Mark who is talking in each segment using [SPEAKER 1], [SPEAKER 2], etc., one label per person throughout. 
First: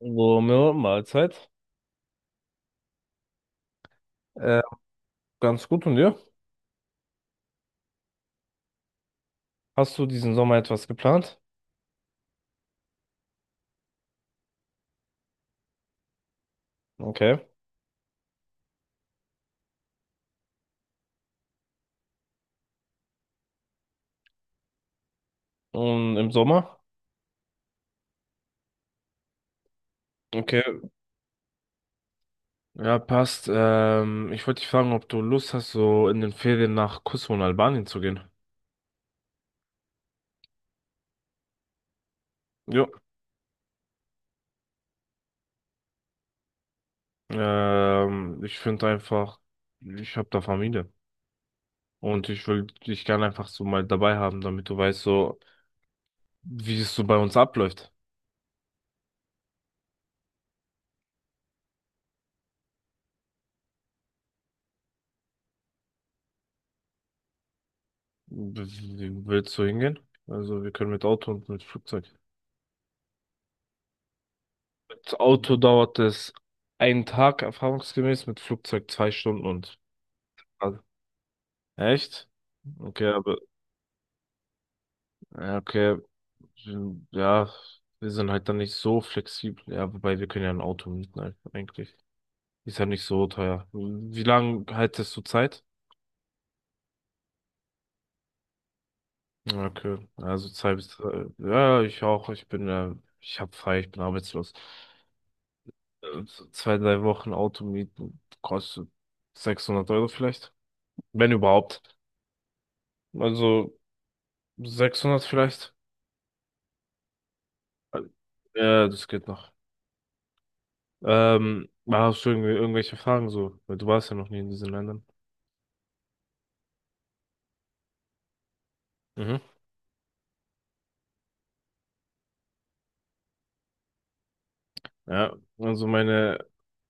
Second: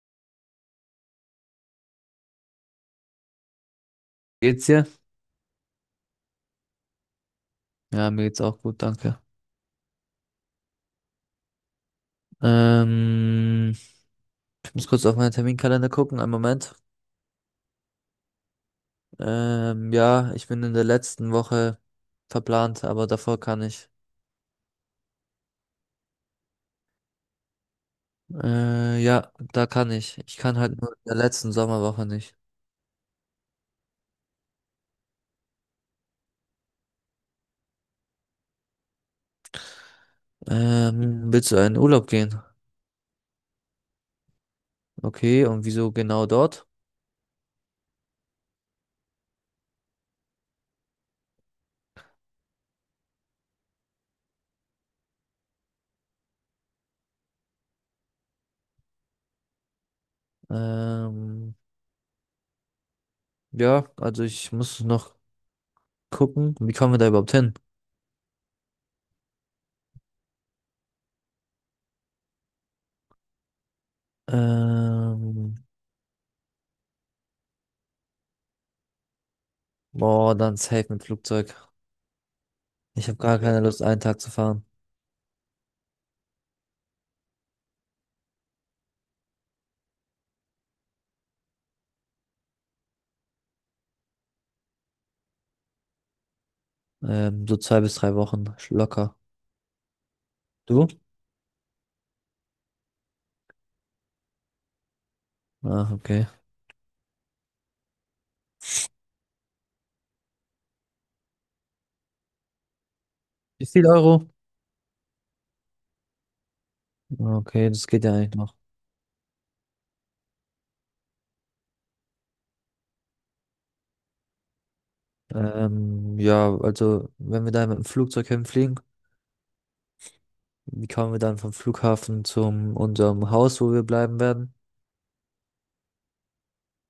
[SPEAKER 1] Romeo, Mahlzeit. Äh,
[SPEAKER 2] Geht's dir?
[SPEAKER 1] Ganz gut und dir?
[SPEAKER 2] Ja, mir geht's auch gut, danke.
[SPEAKER 1] Hast du diesen Sommer etwas geplant?
[SPEAKER 2] Ähm, Ich muss kurz auf meinen Terminkalender gucken, einen Moment.
[SPEAKER 1] Okay.
[SPEAKER 2] Ja, ich bin in der letzten Woche verplant, aber davor kann ich.
[SPEAKER 1] Und im Sommer?
[SPEAKER 2] Ja, da kann ich. Ich kann
[SPEAKER 1] Okay,
[SPEAKER 2] halt nur in der letzten Sommerwoche nicht.
[SPEAKER 1] ja, passt. Ich wollte dich fragen, ob du Lust hast, so in den Ferien nach Kosovo und Albanien zu gehen.
[SPEAKER 2] Willst du in Urlaub gehen?
[SPEAKER 1] Ja.
[SPEAKER 2] Okay, und wieso genau dort?
[SPEAKER 1] Ich finde einfach, ich habe da Familie. Und ich will dich gerne einfach so mal dabei haben, damit du weißt, so, wie es so bei uns abläuft.
[SPEAKER 2] Ähm, ja, also ich muss noch gucken, wie kommen wir da überhaupt hin?
[SPEAKER 1] Willst du hingehen? Also, wir können mit Auto und mit Flugzeug. Das
[SPEAKER 2] Ähm,
[SPEAKER 1] Auto dauert es einen Tag erfahrungsgemäß, mit Flugzeug zwei Stunden und.
[SPEAKER 2] Boah, dann
[SPEAKER 1] Also,
[SPEAKER 2] safe mit Flugzeug.
[SPEAKER 1] echt? Okay,
[SPEAKER 2] Ich habe
[SPEAKER 1] aber,
[SPEAKER 2] gar keine Lust, einen Tag zu fahren.
[SPEAKER 1] ja, okay, hm, ja, wir sind halt dann nicht so flexibel. Ja, wobei wir können ja ein Auto mieten, halt, eigentlich. Ist ja nicht so teuer. Wie lange haltest du Zeit?
[SPEAKER 2] So zwei bis drei Wochen locker.
[SPEAKER 1] Ja, okay, also zwei bis
[SPEAKER 2] Du?
[SPEAKER 1] drei. Ja, ich auch. Ich bin, ich hab frei, ich bin arbeitslos.
[SPEAKER 2] Ah, okay.
[SPEAKER 1] So zwei, drei Wochen Auto mieten kostet 600 Euro vielleicht, wenn überhaupt.
[SPEAKER 2] Wie
[SPEAKER 1] Also
[SPEAKER 2] viel Euro?
[SPEAKER 1] 600 vielleicht?
[SPEAKER 2] Ah, okay, das geht ja eigentlich noch.
[SPEAKER 1] Ja, das geht noch. Hast du irgendwie irgendwelche Fragen so? Weil du warst ja noch nie in diesen Ländern.
[SPEAKER 2] Ja, also wenn wir da mit dem Flugzeug hinfliegen,
[SPEAKER 1] Mhm.
[SPEAKER 2] wie kommen wir dann vom Flughafen zum unserem Haus, wo wir bleiben werden?
[SPEAKER 1] Ja, also meine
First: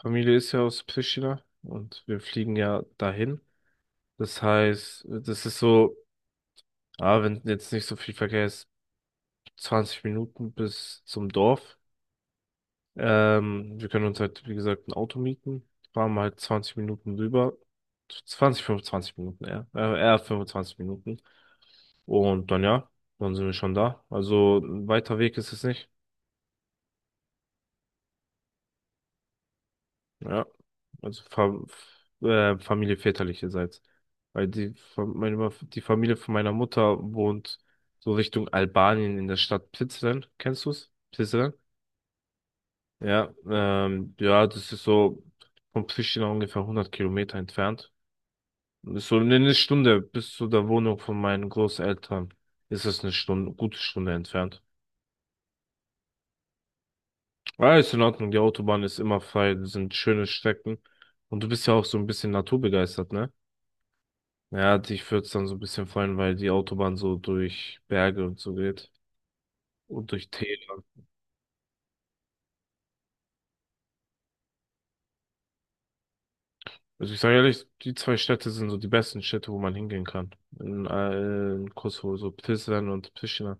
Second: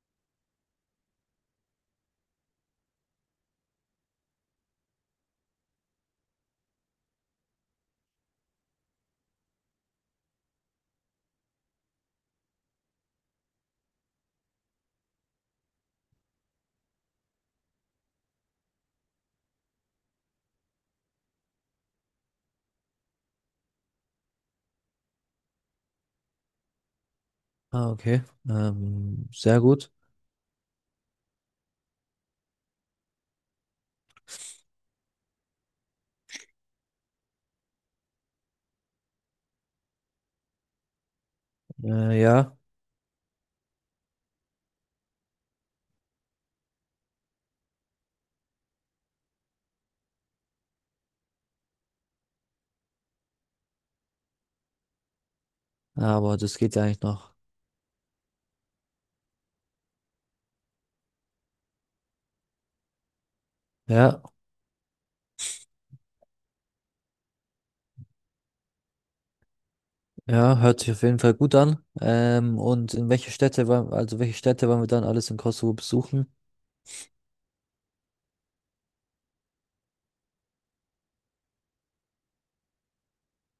[SPEAKER 1] Familie ist ja aus Pristina und wir fliegen ja dahin. Das heißt, das ist so, wenn jetzt nicht so viel Verkehr ist, 20 Minuten bis zum Dorf. Wir können uns halt, wie gesagt, ein Auto mieten, fahren halt 20 Minuten rüber. 20 25 Minuten, eher. Eher 25 Minuten. Und dann ja, dann sind wir schon da. Also ein weiter Weg ist es nicht.
[SPEAKER 2] Ah, okay. Sehr gut.
[SPEAKER 1] Ja. Also Fa Familie väterlicherseits. Weil die Familie von meiner Mutter wohnt so Richtung Albanien in der Stadt Prizren. Kennst du's? Prizren?
[SPEAKER 2] Ja,
[SPEAKER 1] Ja, ja, das ist so von Pristina ungefähr 100 Kilometer entfernt. Und ist so eine Stunde bis zu der Wohnung von meinen Großeltern. Ist es eine Stunde, gute Stunde entfernt.
[SPEAKER 2] aber das geht ja eigentlich noch.
[SPEAKER 1] Ja, ist in Ordnung, die Autobahn ist immer frei, das sind schöne Strecken. Und du bist ja auch so ein bisschen naturbegeistert, ne?
[SPEAKER 2] Ja,
[SPEAKER 1] Ja, dich würde es dann so ein bisschen freuen, weil die Autobahn so durch Berge und so geht. Und durch
[SPEAKER 2] ja, hört
[SPEAKER 1] Täler.
[SPEAKER 2] sich auf jeden Fall gut an. Und in welche also welche Städte wollen wir dann alles in Kosovo besuchen?
[SPEAKER 1] Also ich sage ehrlich, die zwei Städte sind so die besten Städte, wo man hingehen kann. In Kosovo, so Prizren und Pristina.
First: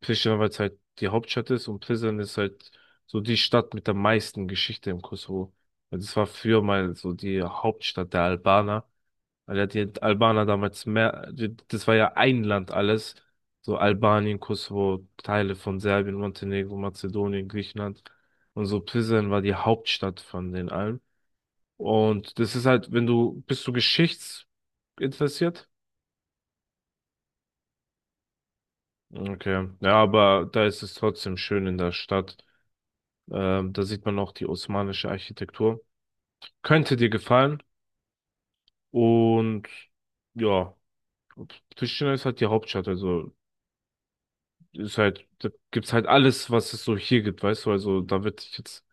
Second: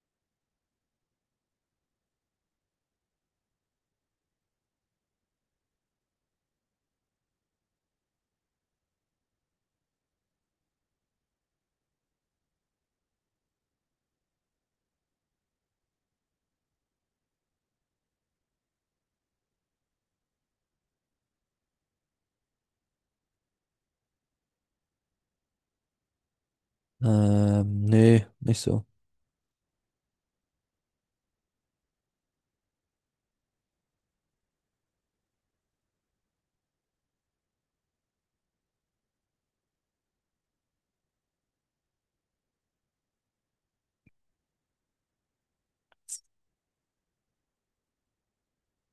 [SPEAKER 1] Pristina, weil es halt die Hauptstadt ist und Prizren ist halt so die Stadt mit der meisten Geschichte im Kosovo. Also es war früher mal so die Hauptstadt der Albaner. Weil ja die Albaner damals mehr, das war ja ein Land alles. So Albanien, Kosovo, Teile von Serbien, Montenegro, Mazedonien, Griechenland. Und so Prizren war die Hauptstadt von den allen. Und das ist halt, wenn du, bist du geschichtsinteressiert?
[SPEAKER 2] Nee, nicht so.
[SPEAKER 1] Okay. Ja, aber da ist es trotzdem schön in der Stadt. Da sieht man auch die osmanische Architektur. Könnte dir gefallen. Und ja, Pristina ist halt die Hauptstadt, also ist halt, da gibt's halt alles, was es so hier gibt, weißt du, also da wird dich jetzt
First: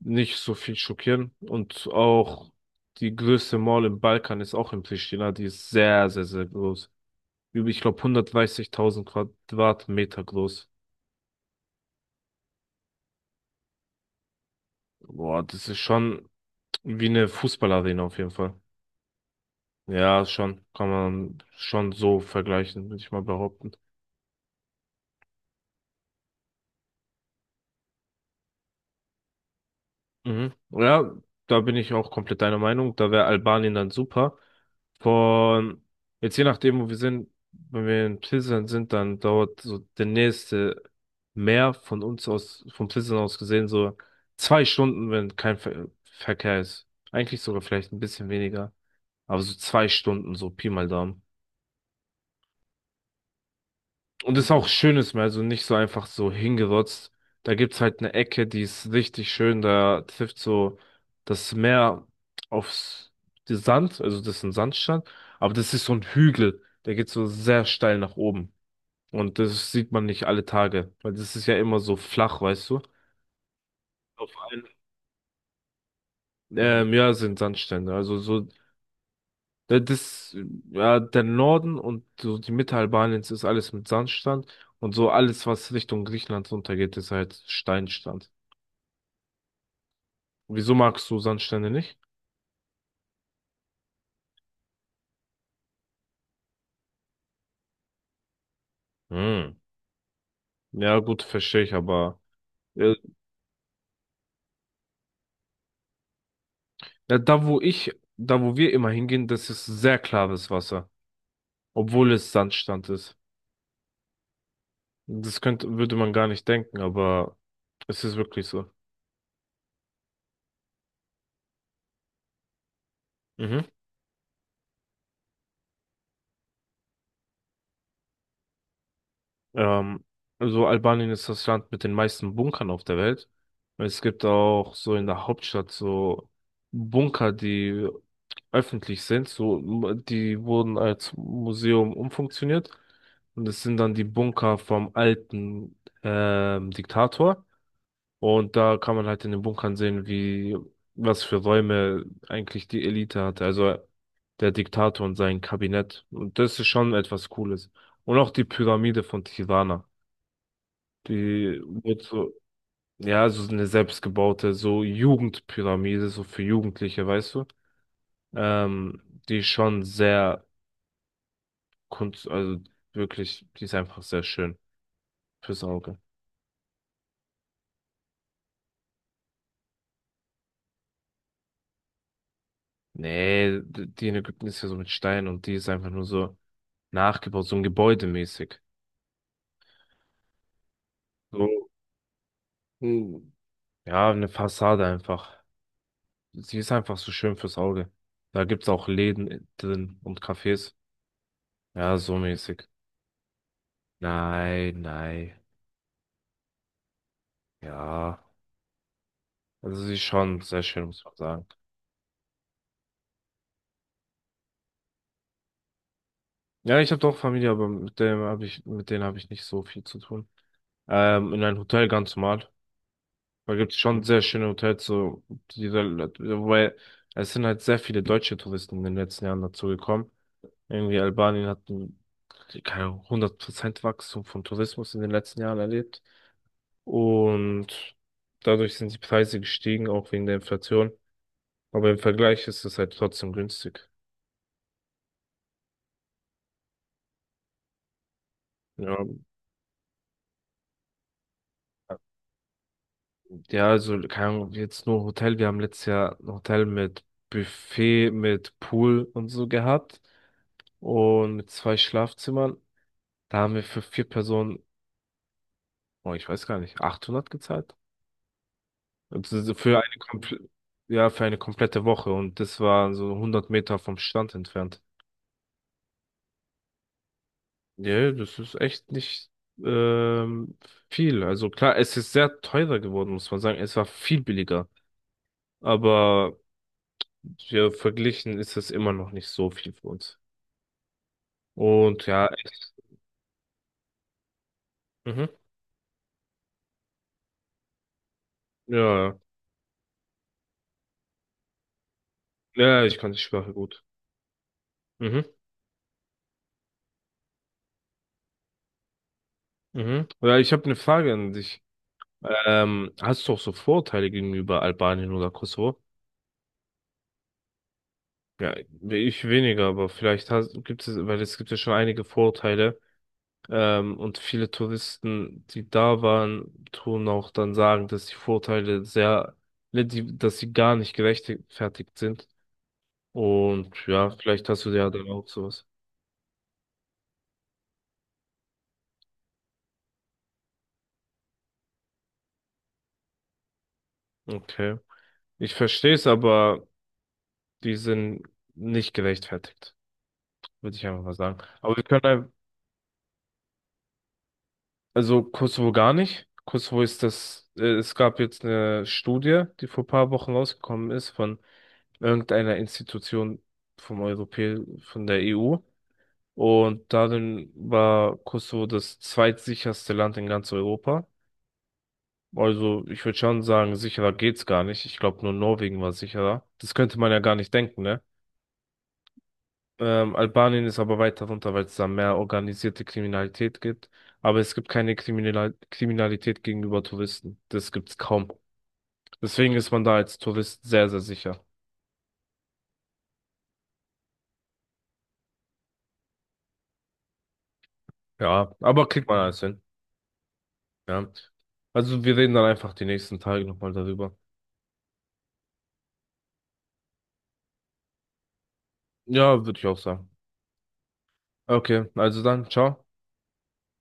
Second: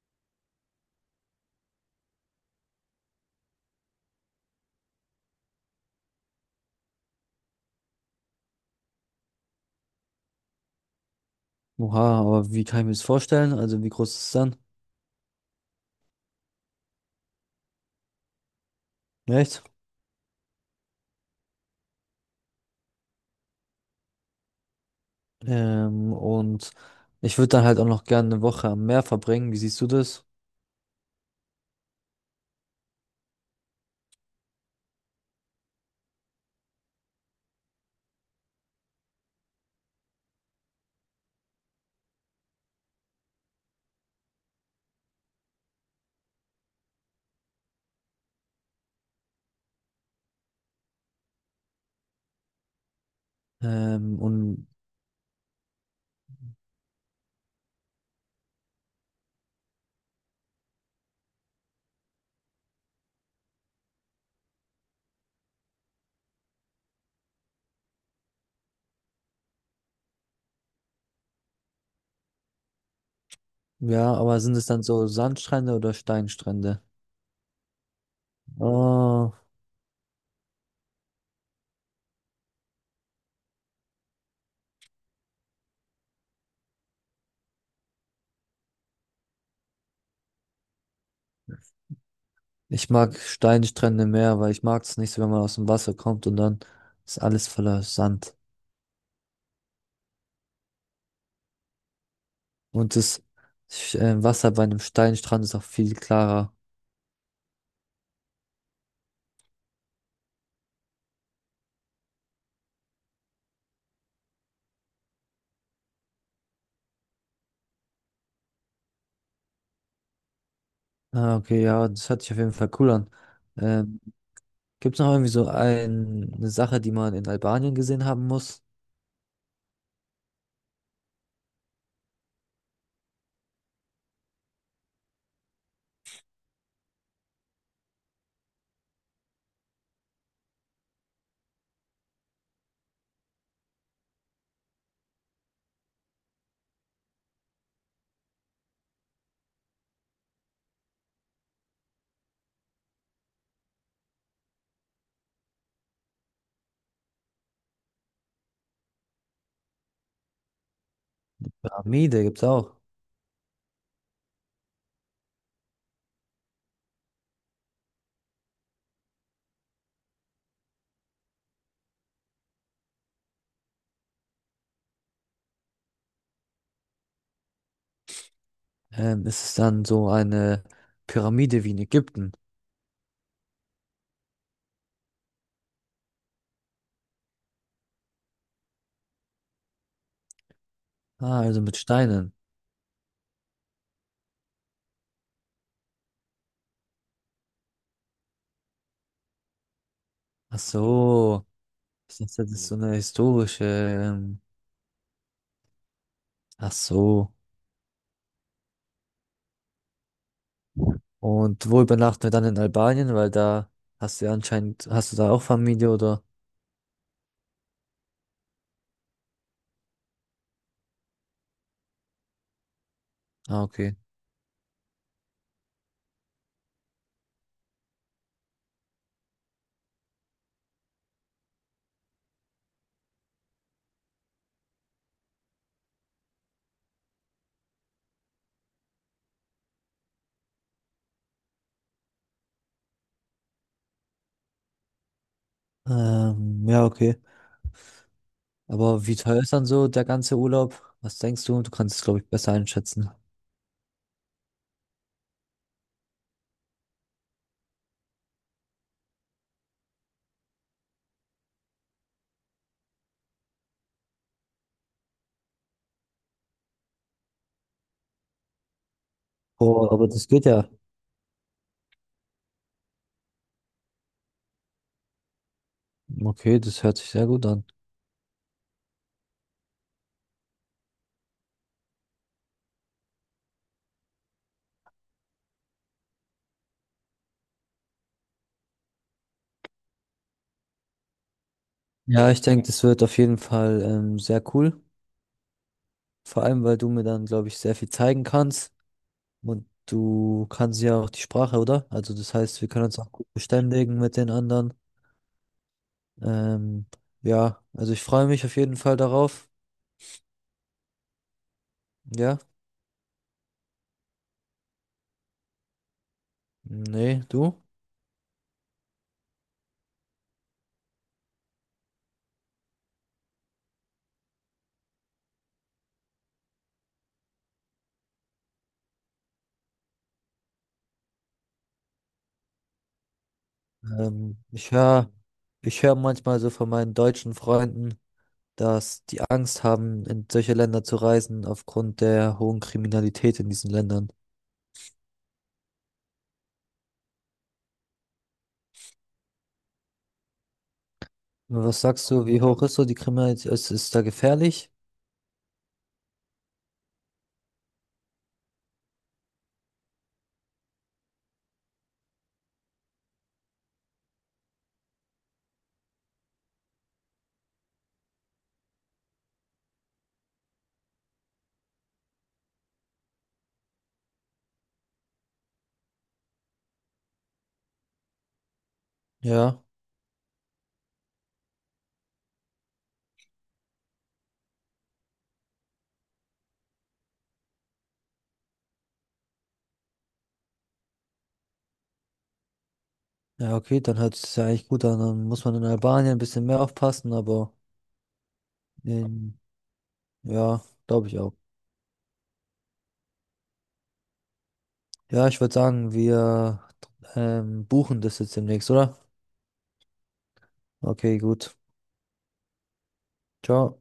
[SPEAKER 1] nicht so viel schockieren und auch die größte Mall im Balkan ist auch in Pristina, die ist sehr, sehr, sehr groß. Über, ich glaube, 130.000 Quadratmeter groß.
[SPEAKER 2] Oha, aber wie kann ich mir das vorstellen? Also wie groß ist es dann?
[SPEAKER 1] Boah, das ist schon wie eine Fußballarena auf jeden Fall.
[SPEAKER 2] Echt?
[SPEAKER 1] Ja, schon, kann man schon so vergleichen, würde ich mal behaupten.
[SPEAKER 2] Und ich würde dann halt auch noch gerne eine Woche am Meer verbringen. Wie siehst du das?
[SPEAKER 1] Mhm. Ja, da bin ich auch komplett deiner Meinung. Da wäre Albanien dann super. Von jetzt je nachdem, wo wir sind, wenn wir in Pilsen sind, dann dauert so der nächste Meer von uns aus, von Pilsen aus gesehen, so zwei Stunden, wenn kein Ver Verkehr ist. Eigentlich sogar vielleicht ein bisschen weniger. Aber so zwei Stunden, so Pi mal Daumen.
[SPEAKER 2] Ähm,
[SPEAKER 1] Und ist auch
[SPEAKER 2] und
[SPEAKER 1] schönes Meer, also nicht so einfach so hingerotzt. Da gibt's halt eine Ecke, die ist richtig schön. Da trifft so das Meer aufs den Sand, also das ist ein Sandstrand, aber das ist so ein Hügel, der geht so sehr steil nach oben. Und das sieht man nicht alle Tage, weil das ist ja immer so flach, weißt du?
[SPEAKER 2] ja,
[SPEAKER 1] Auf
[SPEAKER 2] aber sind es
[SPEAKER 1] allen.
[SPEAKER 2] dann so Sandstrände oder Steinstrände?
[SPEAKER 1] Ja, sind Sandstrände.
[SPEAKER 2] Oh,
[SPEAKER 1] Äh, Das, äh, ja, der Norden und so die Mitte Albaniens ist alles mit Sandstrand und so alles, was Richtung Griechenland runtergeht, ist halt Steinstrand. Wieso magst du Sandstrände nicht?
[SPEAKER 2] ich mag Steinstrände mehr, weil ich mag es nicht so, wenn man aus dem Wasser kommt und dann ist alles voller Sand.
[SPEAKER 1] Hm. Ja, gut, verstehe ich, aber äh,
[SPEAKER 2] Und das Wasser bei einem Steinstrand ist auch viel klarer.
[SPEAKER 1] ja, da wo wir immer hingehen, das ist sehr klares Wasser, obwohl es Sandstrand ist. Das könnte, würde man gar nicht denken, aber es ist wirklich so.
[SPEAKER 2] Ah, okay, ja, das hört sich auf jeden Fall cool an.
[SPEAKER 1] Mhm.
[SPEAKER 2] Ähm, Gibt es noch irgendwie eine Sache, die man in Albanien gesehen haben muss?
[SPEAKER 1] Ähm, also Albanien ist das Land mit den meisten Bunkern auf der Welt. Es gibt auch so in der Hauptstadt so Bunker, die öffentlich sind, die wurden als Museum umfunktioniert und es sind dann die Bunker vom alten Diktator und da kann man halt in den Bunkern sehen, wie was für Räume eigentlich die Elite hatte, also der Diktator und sein Kabinett und das ist schon etwas Cooles und auch die Pyramide von Tirana. Die wird
[SPEAKER 2] Pyramide
[SPEAKER 1] so,
[SPEAKER 2] gibt es auch.
[SPEAKER 1] ja, so eine selbstgebaute, so Jugendpyramide, so für Jugendliche, weißt du? Ähm, Die ist schon sehr kunst, also wirklich, die ist einfach sehr schön fürs Auge.
[SPEAKER 2] Ist es dann so eine Pyramide wie in Ägypten?
[SPEAKER 1] Nee, die in Ägypten ist ja so mit Stein und die ist einfach nur so nachgebaut, so ein Gebäudemäßig.
[SPEAKER 2] Ah,
[SPEAKER 1] So,
[SPEAKER 2] also mit Steinen.
[SPEAKER 1] hm, ja, eine Fassade einfach. Sie ist einfach so schön fürs Auge. Da gibt's auch Läden drin und
[SPEAKER 2] Ach
[SPEAKER 1] Cafés.
[SPEAKER 2] so.
[SPEAKER 1] Ja, so
[SPEAKER 2] Ich dachte, das
[SPEAKER 1] mäßig.
[SPEAKER 2] ist so eine historische.
[SPEAKER 1] Nein, nein.
[SPEAKER 2] Ach so.
[SPEAKER 1] Ja. Also sie ist schon sehr schön, muss man sagen.
[SPEAKER 2] Und wo übernachten wir dann in Albanien? Weil da hast du da auch Familie oder?
[SPEAKER 1] Ja, ich habe doch Familie, aber mit denen habe ich nicht so viel zu tun. In einem Hotel ganz normal. Da
[SPEAKER 2] Ah,
[SPEAKER 1] gibt es
[SPEAKER 2] okay.
[SPEAKER 1] schon sehr schöne Hotels, die, da- wobei es sind halt sehr viele deutsche Touristen in den letzten Jahren dazu gekommen. Irgendwie Albanien hat ein, keine Ahnung, 100% Wachstum von Tourismus in den letzten Jahren erlebt. Und dadurch sind die Preise gestiegen, auch wegen der Inflation. Aber im Vergleich ist es halt trotzdem günstig.
[SPEAKER 2] Ja, okay.
[SPEAKER 1] Ja.
[SPEAKER 2] Aber wie teuer ist dann so der ganze Urlaub? Was denkst du? Du kannst es, glaube ich, besser einschätzen.
[SPEAKER 1] Ja, also, keine Ahnung, jetzt nur Hotel. Wir haben letztes Jahr ein Hotel mit Buffet, mit Pool und so gehabt. Und mit zwei Schlafzimmern. Da haben wir für vier Personen, oh, ich weiß gar nicht, 800 gezahlt. Also für
[SPEAKER 2] Oh,
[SPEAKER 1] eine
[SPEAKER 2] aber das geht
[SPEAKER 1] komple
[SPEAKER 2] ja.
[SPEAKER 1] Ja, für eine komplette Woche. Und das war so 100 Meter vom Strand entfernt.
[SPEAKER 2] Okay, das hört sich sehr gut an.
[SPEAKER 1] Ja, das ist echt nicht ähm, viel. Also klar, es ist sehr teurer geworden, muss man sagen. Es war viel billiger. Aber ja, verglichen ist es immer noch nicht so viel für uns. Und ja,
[SPEAKER 2] Ja, ich denke,
[SPEAKER 1] echt,
[SPEAKER 2] das wird auf jeden Fall sehr cool.
[SPEAKER 1] mhm,
[SPEAKER 2] Vor allem, weil du mir dann, glaube ich, sehr viel zeigen kannst.
[SPEAKER 1] ja,
[SPEAKER 2] Und du kannst ja auch die Sprache, oder? Also das heißt, wir
[SPEAKER 1] ja, ja,
[SPEAKER 2] können
[SPEAKER 1] ich
[SPEAKER 2] uns
[SPEAKER 1] kann
[SPEAKER 2] auch
[SPEAKER 1] die
[SPEAKER 2] gut
[SPEAKER 1] Sprache gut.
[SPEAKER 2] verständigen mit den anderen.
[SPEAKER 1] Mhm.
[SPEAKER 2] Ähm, ja, also ich freue mich auf jeden Fall darauf.
[SPEAKER 1] Mhm. Ja, ich habe eine Frage an dich.
[SPEAKER 2] Ja,
[SPEAKER 1] Hast du auch so Vorurteile gegenüber Albanien oder Kosovo?
[SPEAKER 2] nee, du?
[SPEAKER 1] Ja, ich weniger, aber gibt es, weil es gibt ja schon einige Vorurteile. Und viele Touristen, die da waren, tun auch dann sagen, dass die Vorurteile sehr, ne, dass sie gar nicht gerechtfertigt sind. Und ja,
[SPEAKER 2] Ähm,
[SPEAKER 1] vielleicht hast du
[SPEAKER 2] ich
[SPEAKER 1] ja dann
[SPEAKER 2] höre,
[SPEAKER 1] auch sowas.
[SPEAKER 2] Ich höre manchmal so von meinen deutschen Freunden, dass die Angst haben, in solche Länder zu reisen, aufgrund der hohen Kriminalität in diesen Ländern.
[SPEAKER 1] Okay. Ich verstehe es, aber die sind nicht gerechtfertigt, würde ich einfach mal sagen. Aber
[SPEAKER 2] Was sagst du, wie hoch ist so die Kriminalität? Ist da gefährlich?
[SPEAKER 1] also Kosovo gar nicht. Kosovo ist das, es gab jetzt eine Studie, die vor ein paar Wochen rausgekommen ist von irgendeiner Institution vom Europä, von der EU. Und darin war Kosovo das zweitsicherste Land in ganz Europa. Also ich würde schon sagen, sicherer geht's gar nicht. Ich glaube, nur Norwegen war sicherer. Das könnte man ja gar nicht denken, ne?
[SPEAKER 2] Ja.
[SPEAKER 1] Albanien ist aber weiter runter, weil es da mehr organisierte Kriminalität gibt. Aber es gibt keine Kriminalität gegenüber Touristen. Das gibt's kaum. Deswegen ist man da als Tourist sehr, sehr sicher.
[SPEAKER 2] Ja, okay, dann hört es ja eigentlich gut an. Dann muss man in Albanien ein bisschen mehr aufpassen, aber
[SPEAKER 1] Ja, aber kriegt man
[SPEAKER 2] ähm,
[SPEAKER 1] alles hin.
[SPEAKER 2] ja, glaube
[SPEAKER 1] Ja.
[SPEAKER 2] ich auch.
[SPEAKER 1] Also wir reden dann einfach die nächsten Tage nochmal darüber.
[SPEAKER 2] Ja, ich würde sagen, wir buchen das jetzt demnächst, oder?
[SPEAKER 1] Ja, würde ich auch sagen.
[SPEAKER 2] Okay, gut.
[SPEAKER 1] Okay, also dann, ciao.
[SPEAKER 2] Ciao.